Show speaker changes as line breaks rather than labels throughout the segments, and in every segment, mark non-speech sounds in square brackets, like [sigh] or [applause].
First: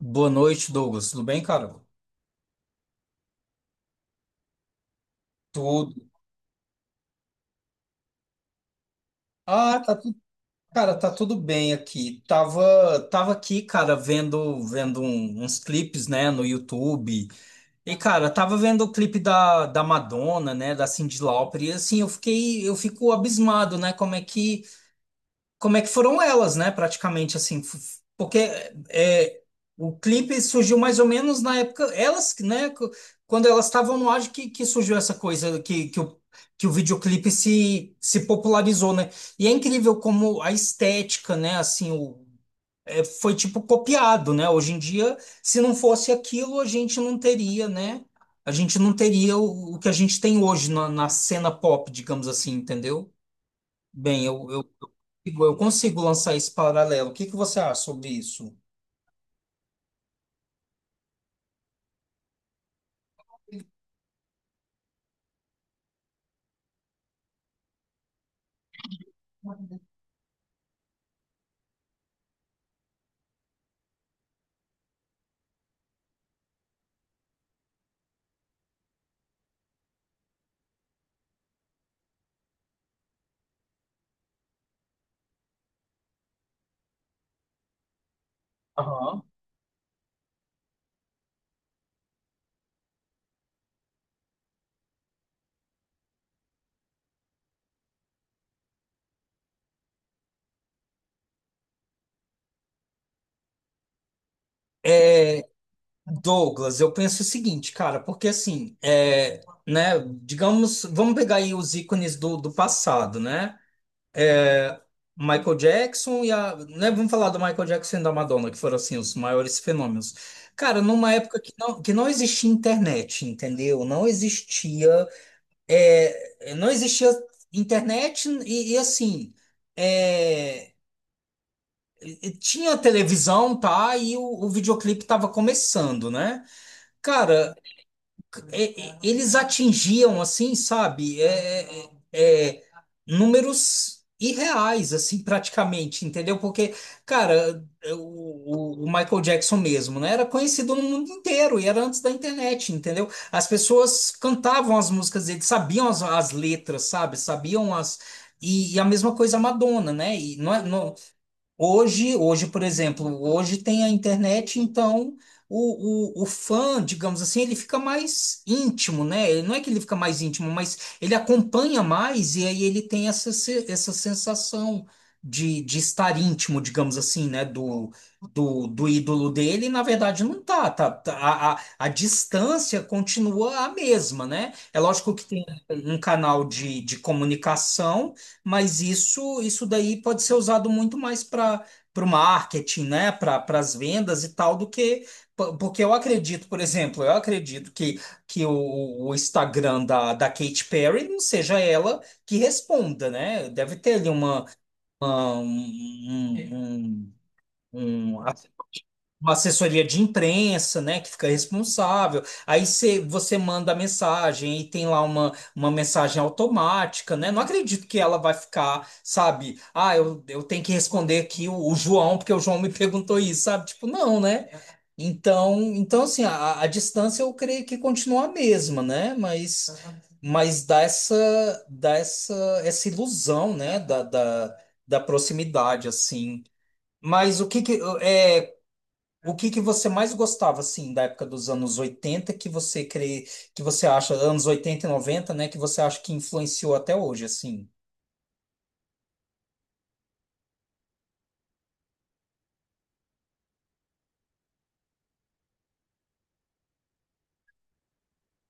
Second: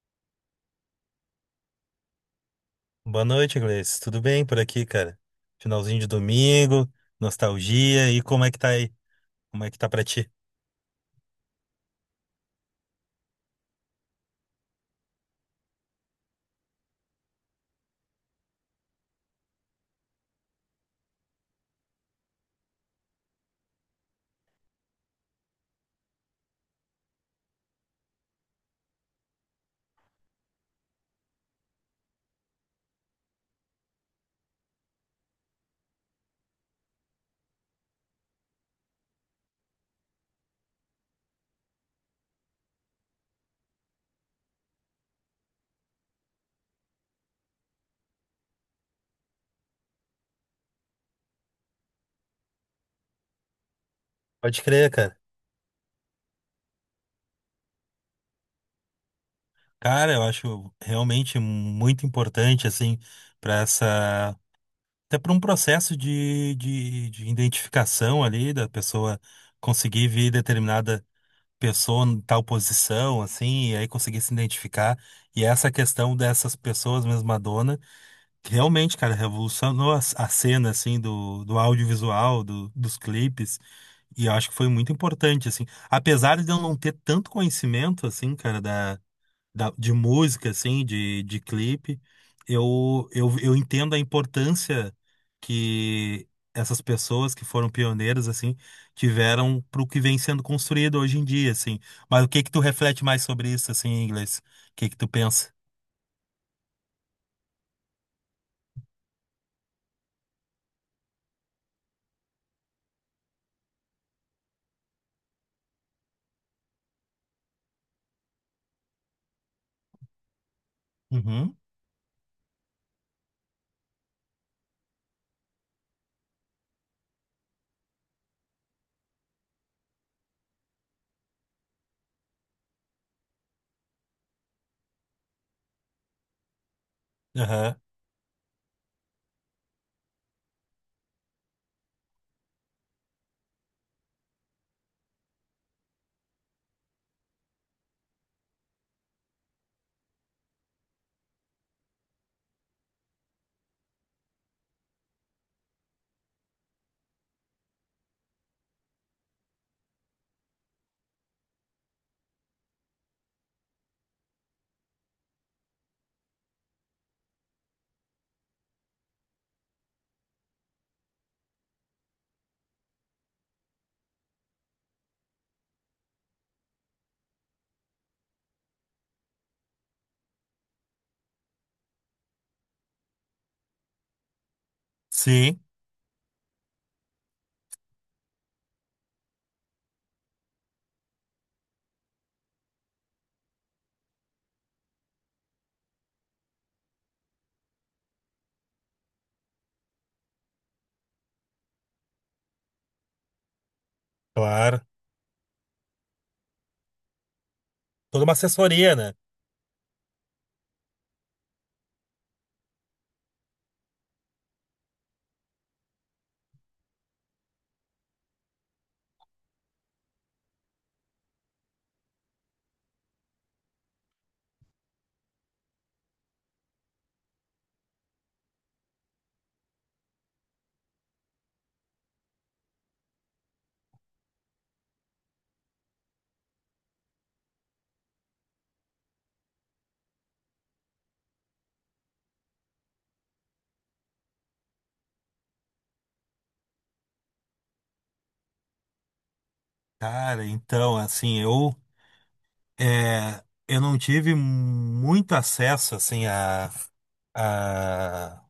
Boa noite, Douglas. Tudo bem, cara?
Boa noite, Gleice. Tudo bem por aqui, cara?
Tudo.
Finalzinho de domingo, nostalgia. E como é que tá aí? Como é que
Ah,
tá
tá
pra
tudo,
ti?
tá tudo bem aqui. Tava aqui, cara, uns clipes, né, no YouTube. E, cara, tava vendo o clipe da Madonna, né, da Cyndi Lauper. E assim, eu fico abismado, né? Como é que foram elas, né? Praticamente assim, porque é, o clipe surgiu mais ou menos na época, elas, né? Quando elas estavam no ar que surgiu essa coisa que o videoclipe se popularizou, né? E é incrível como a estética, né? Assim, foi tipo copiado, né? Hoje em dia, se não fosse aquilo, a gente não teria, né? A gente não teria o que a gente tem hoje na cena pop, digamos assim, entendeu? Bem, eu,
Pode
eu
crer, cara.
Igor, eu consigo lançar esse paralelo. O que que você acha sobre isso?
Cara, eu acho realmente muito importante, assim, pra essa. Até para um processo de identificação ali, da pessoa conseguir ver determinada pessoa em tal posição, assim, e aí conseguir se identificar. E essa questão dessas pessoas mesma. Realmente, cara, revolucionou a cena, assim, do audiovisual, dos clipes, e eu acho que foi muito importante, assim. Apesar de eu não ter tanto conhecimento, assim, cara, da, de música, assim, de clipe, eu entendo a importância que essas pessoas que foram pioneiras, assim, tiveram pro que vem sendo construído hoje em dia, assim. Mas o que que tu reflete mais sobre isso, assim, em inglês? O que que tu
É,
pensa?
Douglas, eu penso o seguinte, cara, porque assim, né, digamos, vamos pegar aí os ícones do passado, né? Michael Jackson e a, né, Vamos falar do Michael Jackson e da Madonna, que foram assim os maiores fenômenos. Cara, numa época
Uhum.
que não existia internet, entendeu? Não existia, não existia internet e assim, é, tinha televisão, tá? E o videoclipe tava começando, né? Cara,
Aham.
eles atingiam, assim, sabe? Números irreais, assim, praticamente, entendeu? Porque, cara, o Michael Jackson mesmo, né? Era conhecido no mundo inteiro e era antes da internet, entendeu? As pessoas cantavam as músicas dele, sabiam as letras, sabe? Sabiam as. E a mesma coisa a Madonna, né? E não é, não, Hoje, hoje, por exemplo, hoje tem a internet, então o fã, digamos assim, ele fica mais íntimo, né? Ele... Não é que ele fica mais íntimo, mas ele acompanha mais e aí ele tem essa, essa sensação de estar íntimo, digamos assim, né? Do ídolo dele, e, na verdade, não tá, a distância continua a mesma, né? É lógico que tem
Sim,
um canal de comunicação. Mas isso daí pode ser usado muito mais para o marketing, né? Para as vendas e tal, do que. Porque eu acredito, por exemplo, eu acredito que o Instagram da Katy Perry não seja ela que responda, né? Deve ter ali uma,
claro.
um, um, um- um- um
Toda uma assessoria, né?
uma assessoria de imprensa, né, que fica responsável. Aí você manda a mensagem e tem lá uma mensagem automática, né? Não acredito que ela vai ficar, sabe? Ah, eu tenho que responder aqui o João, porque o João me perguntou isso, sabe? Tipo, não, né? Então assim, a distância eu creio que continua a mesma, né? Mas, uhum, mas dá essa, essa ilusão, né, da proximidade, assim. Mas o que que, o que que você mais gostava, assim, da época dos anos 80 que você crê, que você acha, anos 80 e noventa, né, que você acha que influenciou até hoje, assim?
Cara, então, assim, eu não tive muito acesso, assim, a,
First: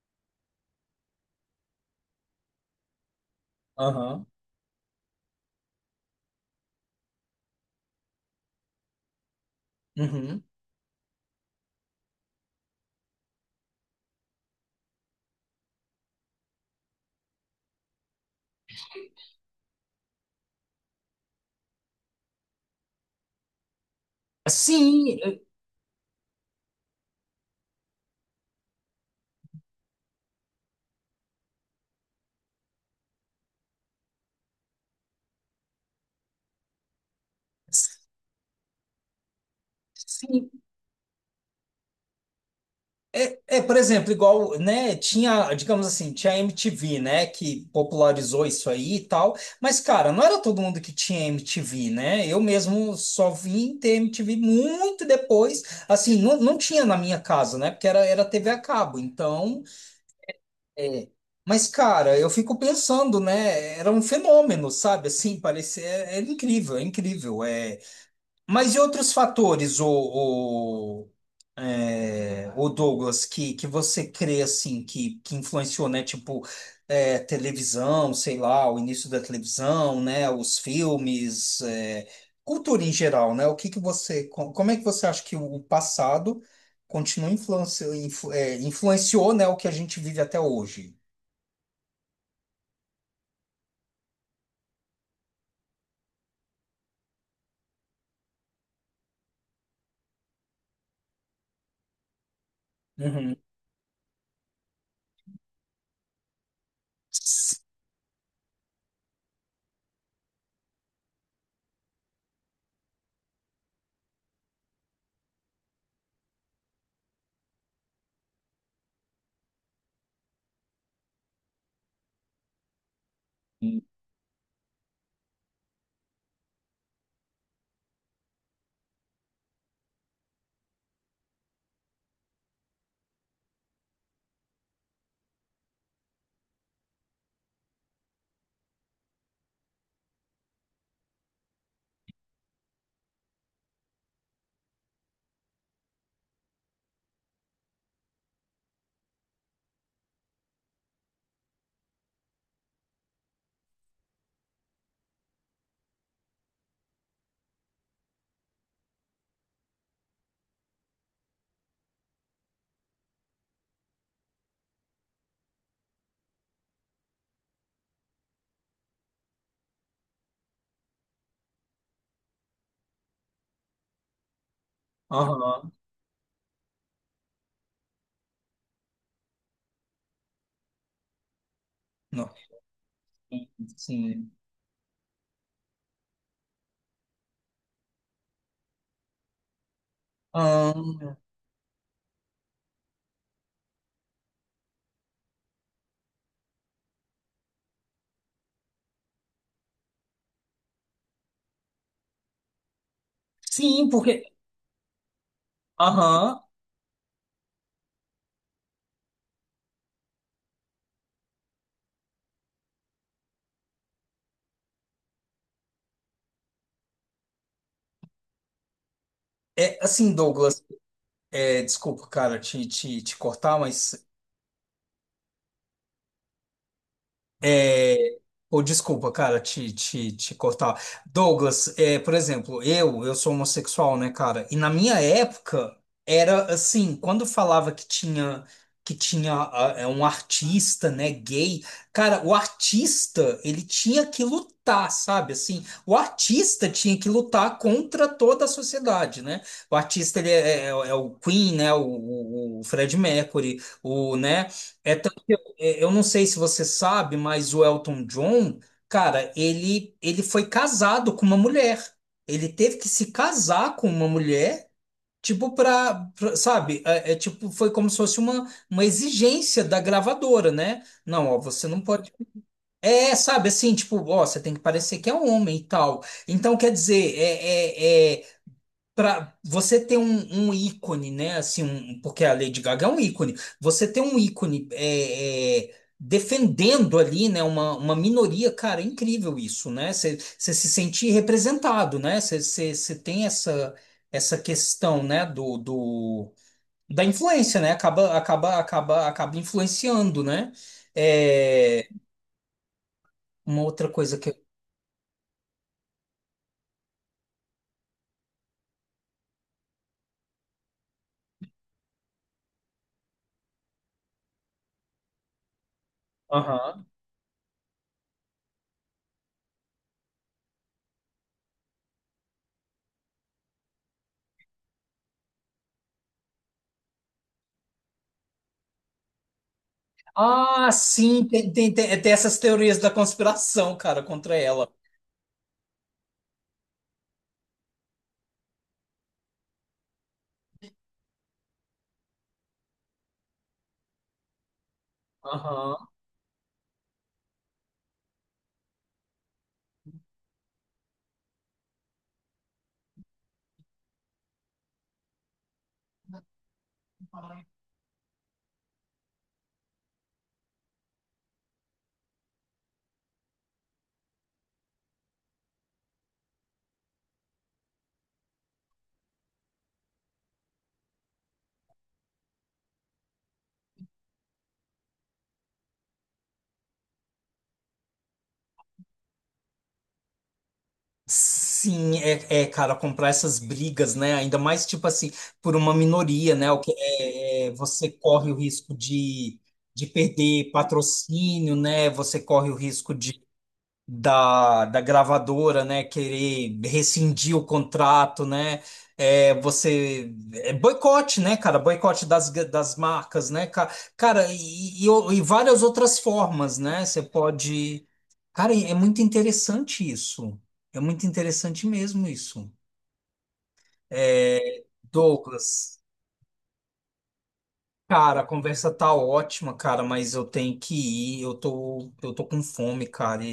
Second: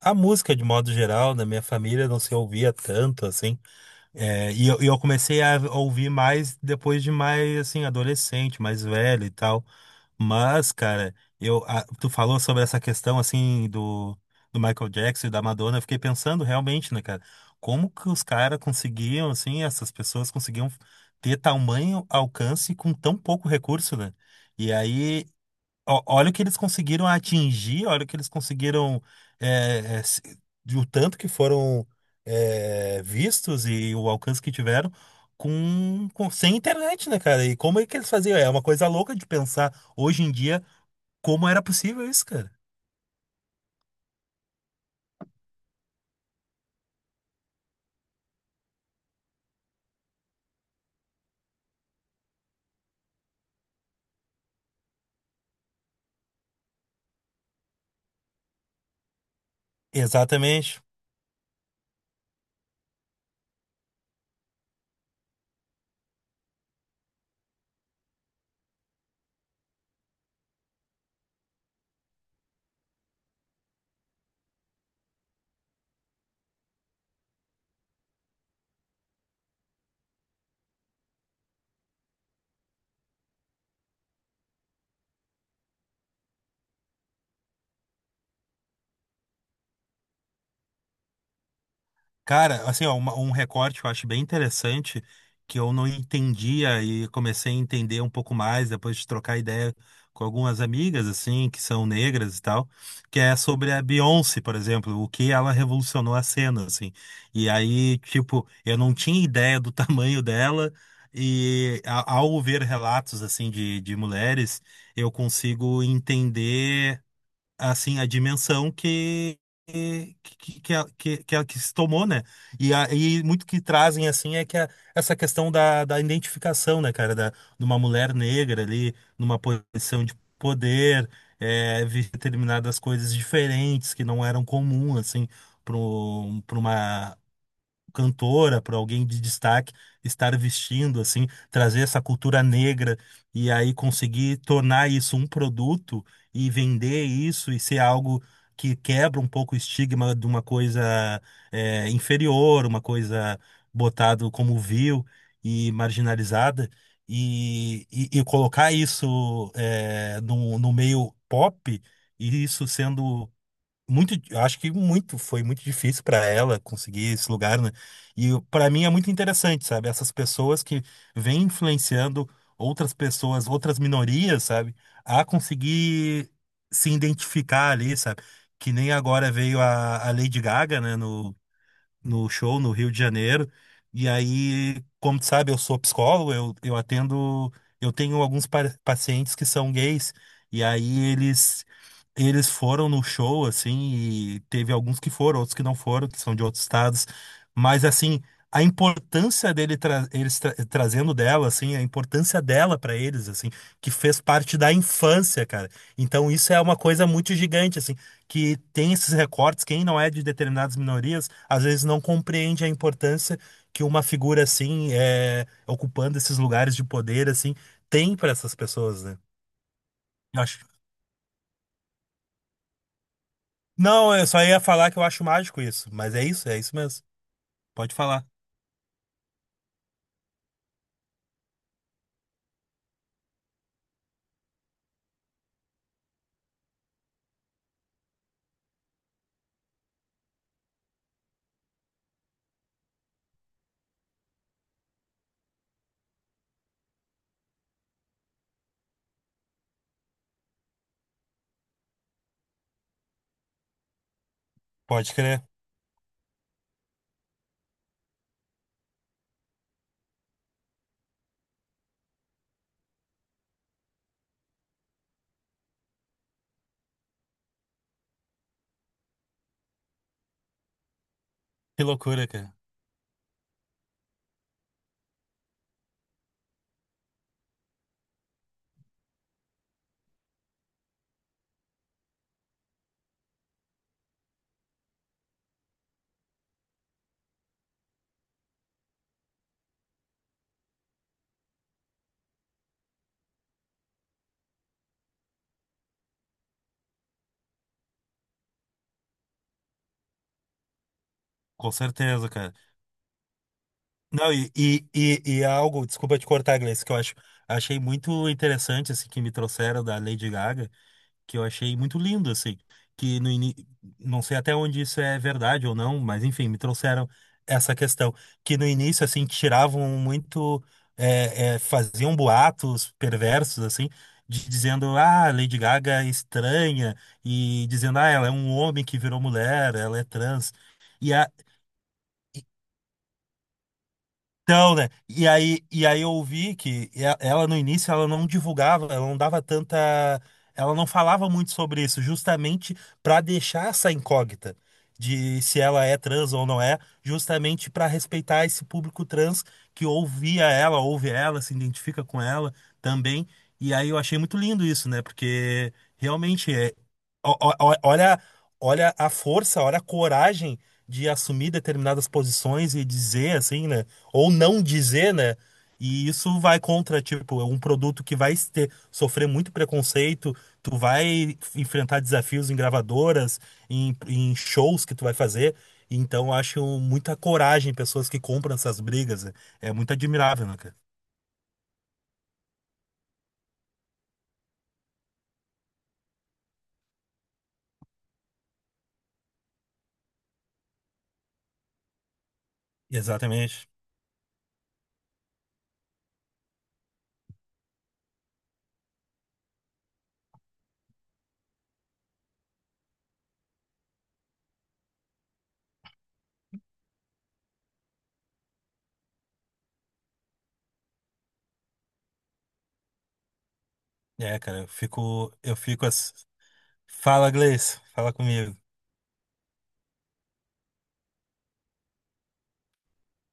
a música de modo geral, na minha família não se ouvia tanto, assim.
Aham.
É, e eu comecei a ouvir mais depois de mais, assim, adolescente, mais velho e tal.
Uhum.
Mas, cara, tu falou sobre essa questão, assim, do, do Michael Jackson e da Madonna. Eu fiquei pensando realmente, né, cara, como que os caras conseguiam, assim, essas pessoas conseguiam ter tamanho alcance com tão pouco recurso, né? E
Sim,
aí,
eh,
Olha o que eles conseguiram atingir, olha o que eles conseguiram, é, é, se- de o tanto que foram, vistos e o alcance que tiveram com, sem internet, né, cara? E como é que eles faziam? É uma coisa louca de pensar hoje em
sim.
dia como era possível isso, cara.
Por exemplo, igual, né, tinha, digamos assim, tinha a MTV, né, que popularizou isso aí e tal, mas, cara, não era todo mundo que tinha MTV, né? Eu mesmo só vim ter MTV muito depois, assim, não, não tinha na minha casa, né, porque era TV a cabo, então...
Exatamente.
É. Mas, cara, eu fico pensando, né? Era um fenômeno, sabe? Assim, parecia. É, é incrível, é incrível. É... Mas e outros fatores, o Douglas, que você crê, assim, que influenciou, né? Tipo, televisão, sei lá, o início da televisão, né? Os filmes, cultura em geral, né? O que que você. Como é que você acha que o passado continua influenciou, né? O que a gente vive até hoje?
Cara, assim, ó, um recorte que eu acho bem interessante, que eu não entendia e comecei a entender um pouco mais depois de trocar ideia com algumas amigas, assim, que são negras e tal, que
Uhum.
é sobre a Beyoncé, por exemplo, o que ela revolucionou a cena, assim. E
Sim.
aí, tipo, eu não tinha ideia do [laughs] tamanho dela, e ao ver relatos, assim, de mulheres, eu consigo entender, assim, a dimensão que a- que se tomou, né? E muito que trazem, assim, é que essa questão da, da identificação, né, cara? Da, de uma mulher negra ali, numa posição de poder, é, vi determinadas coisas diferentes que não eram comum, assim, para uma cantora, para alguém de destaque estar vestindo assim, trazer essa cultura negra e aí conseguir tornar isso um produto e vender isso e ser algo que quebra um pouco o estigma de uma coisa, é, inferior, uma coisa botado como vil e marginalizada e colocar isso, é, no meio pop, e isso sendo muito, eu acho que muito, foi muito difícil para ela conseguir esse lugar, né? E para mim é muito interessante, sabe? Essas pessoas que vêm influenciando outras pessoas, outras minorias, sabe? A
Aham.
conseguir se identificar ali, sabe? Que nem agora veio a Lady Gaga, né? No
Não.
show no Rio de Janeiro. E
Sim.
aí, como tu sabe, eu sou psicólogo, eu atendo, eu tenho alguns pacientes que são gays, e aí
Ahn,
eles foram no show assim, e teve alguns que foram, outros que não foram, que são de outros estados, mas assim, a importância dele tra eles tra- trazendo dela assim, a importância dela pra eles assim,
sim,
que fez
porque.
parte da infância, cara. Então
Aham.
isso é uma coisa muito gigante assim, que tem esses recortes, quem não é de determinadas minorias, às vezes não compreende a importância que uma figura assim, é, ocupando esses lugares de poder assim, tem para essas pessoas, né?
É assim,
Eu acho...
Douglas. Desculpa, cara, te cortar, mas
Não, eu só ia falar que eu acho mágico isso, mas é isso mesmo. Pode falar,
ou desculpa, cara, te cortar. Douglas, por exemplo, eu sou homossexual, né, cara? E na minha época era assim, quando falava que tinha um artista, né, gay, cara, o artista, ele tinha que lutar, sabe? Assim, o artista tinha que lutar contra toda a sociedade, né? O artista ele é o Queen, né, o Fred Mercury, o, né, é
pode crer.
eu não sei se você sabe, mas o Elton John, cara, ele foi casado com uma mulher. Ele teve que se casar com uma mulher, tipo sabe? Tipo foi como se fosse uma exigência da gravadora, né? Não, ó, você não
Que
pode.
loucura, cara.
É, sabe assim, tipo, ó, você tem que parecer que é um homem e tal. Então quer dizer, pra você ter um ícone, né? Assim, porque a Lady Gaga é um ícone. Você ter um ícone defendendo ali, né? Uma minoria, cara, é incrível isso, né? Você você se sente representado, né? Você tem essa, essa questão, né? Da influência, né? Acaba, acaba influenciando, né?
Com
É,
certeza, cara.
uma outra coisa que.
Não, e algo, desculpa te cortar, Gleice, que eu acho, achei muito interessante, assim, que me trouxeram da Lady Gaga, que eu achei muito lindo, assim, que no ini... não sei até onde isso é verdade ou não, mas enfim, me
Aham.
trouxeram essa questão, que no início, assim, tiravam muito, faziam boatos perversos, assim, dizendo, ah, Lady Gaga é estranha, e dizendo, ah, ela é um homem que virou mulher, ela é trans,
Ah,
e
sim,
a...
tem essas teorias da conspiração, cara, contra ela.
então, né? E aí, eu ouvi que ela no início ela não divulgava, ela não dava tanta, ela não falava muito sobre isso, justamente para deixar essa incógnita de se
Aham.
ela é trans ou não é, justamente para respeitar esse público trans que ouvia ela, ouve ela, se identifica com ela também. E aí eu achei muito lindo isso, né? Porque realmente é, olha, olha a força, olha a coragem de assumir determinadas posições e dizer assim, né? Ou não dizer, né? E isso vai contra, tipo, é um produto que vai ter, sofrer muito preconceito, tu vai enfrentar desafios em gravadoras, em shows que tu vai fazer. Então, eu acho muita coragem em pessoas que compram essas brigas, né? É muito admirável, né, cara?
Cara, comprar essas brigas, né? Ainda mais, tipo assim, por uma minoria, né? O que é, você corre o risco de perder patrocínio, né? Você corre o risco
Exatamente.
da gravadora, né, querer rescindir o contrato, né, é boicote, né, cara, boicote das marcas, né, cara, e várias outras formas, né, você pode, cara, é muito interessante isso, é muito interessante mesmo isso.
É, cara,
É,
eu
Douglas,
fico assim. Fala, Gleice, fala
cara, a
comigo.
conversa tá ótima, cara, mas eu tenho que ir, eu tô com fome, cara.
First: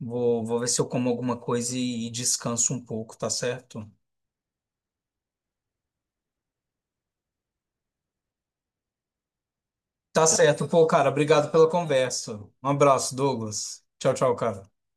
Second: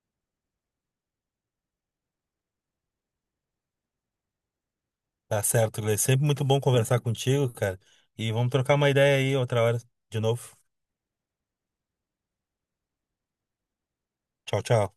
Vou ver se eu como alguma coisa e descanso um pouco, tá certo?
Tá certo, Gleice. Sempre muito bom conversar contigo, cara. E vamos trocar uma ideia aí outra hora de
Tá
novo.
certo. Pô, cara, obrigado pela conversa. Um abraço, Douglas. Tchau, tchau,
Tchau,
cara.
tchau.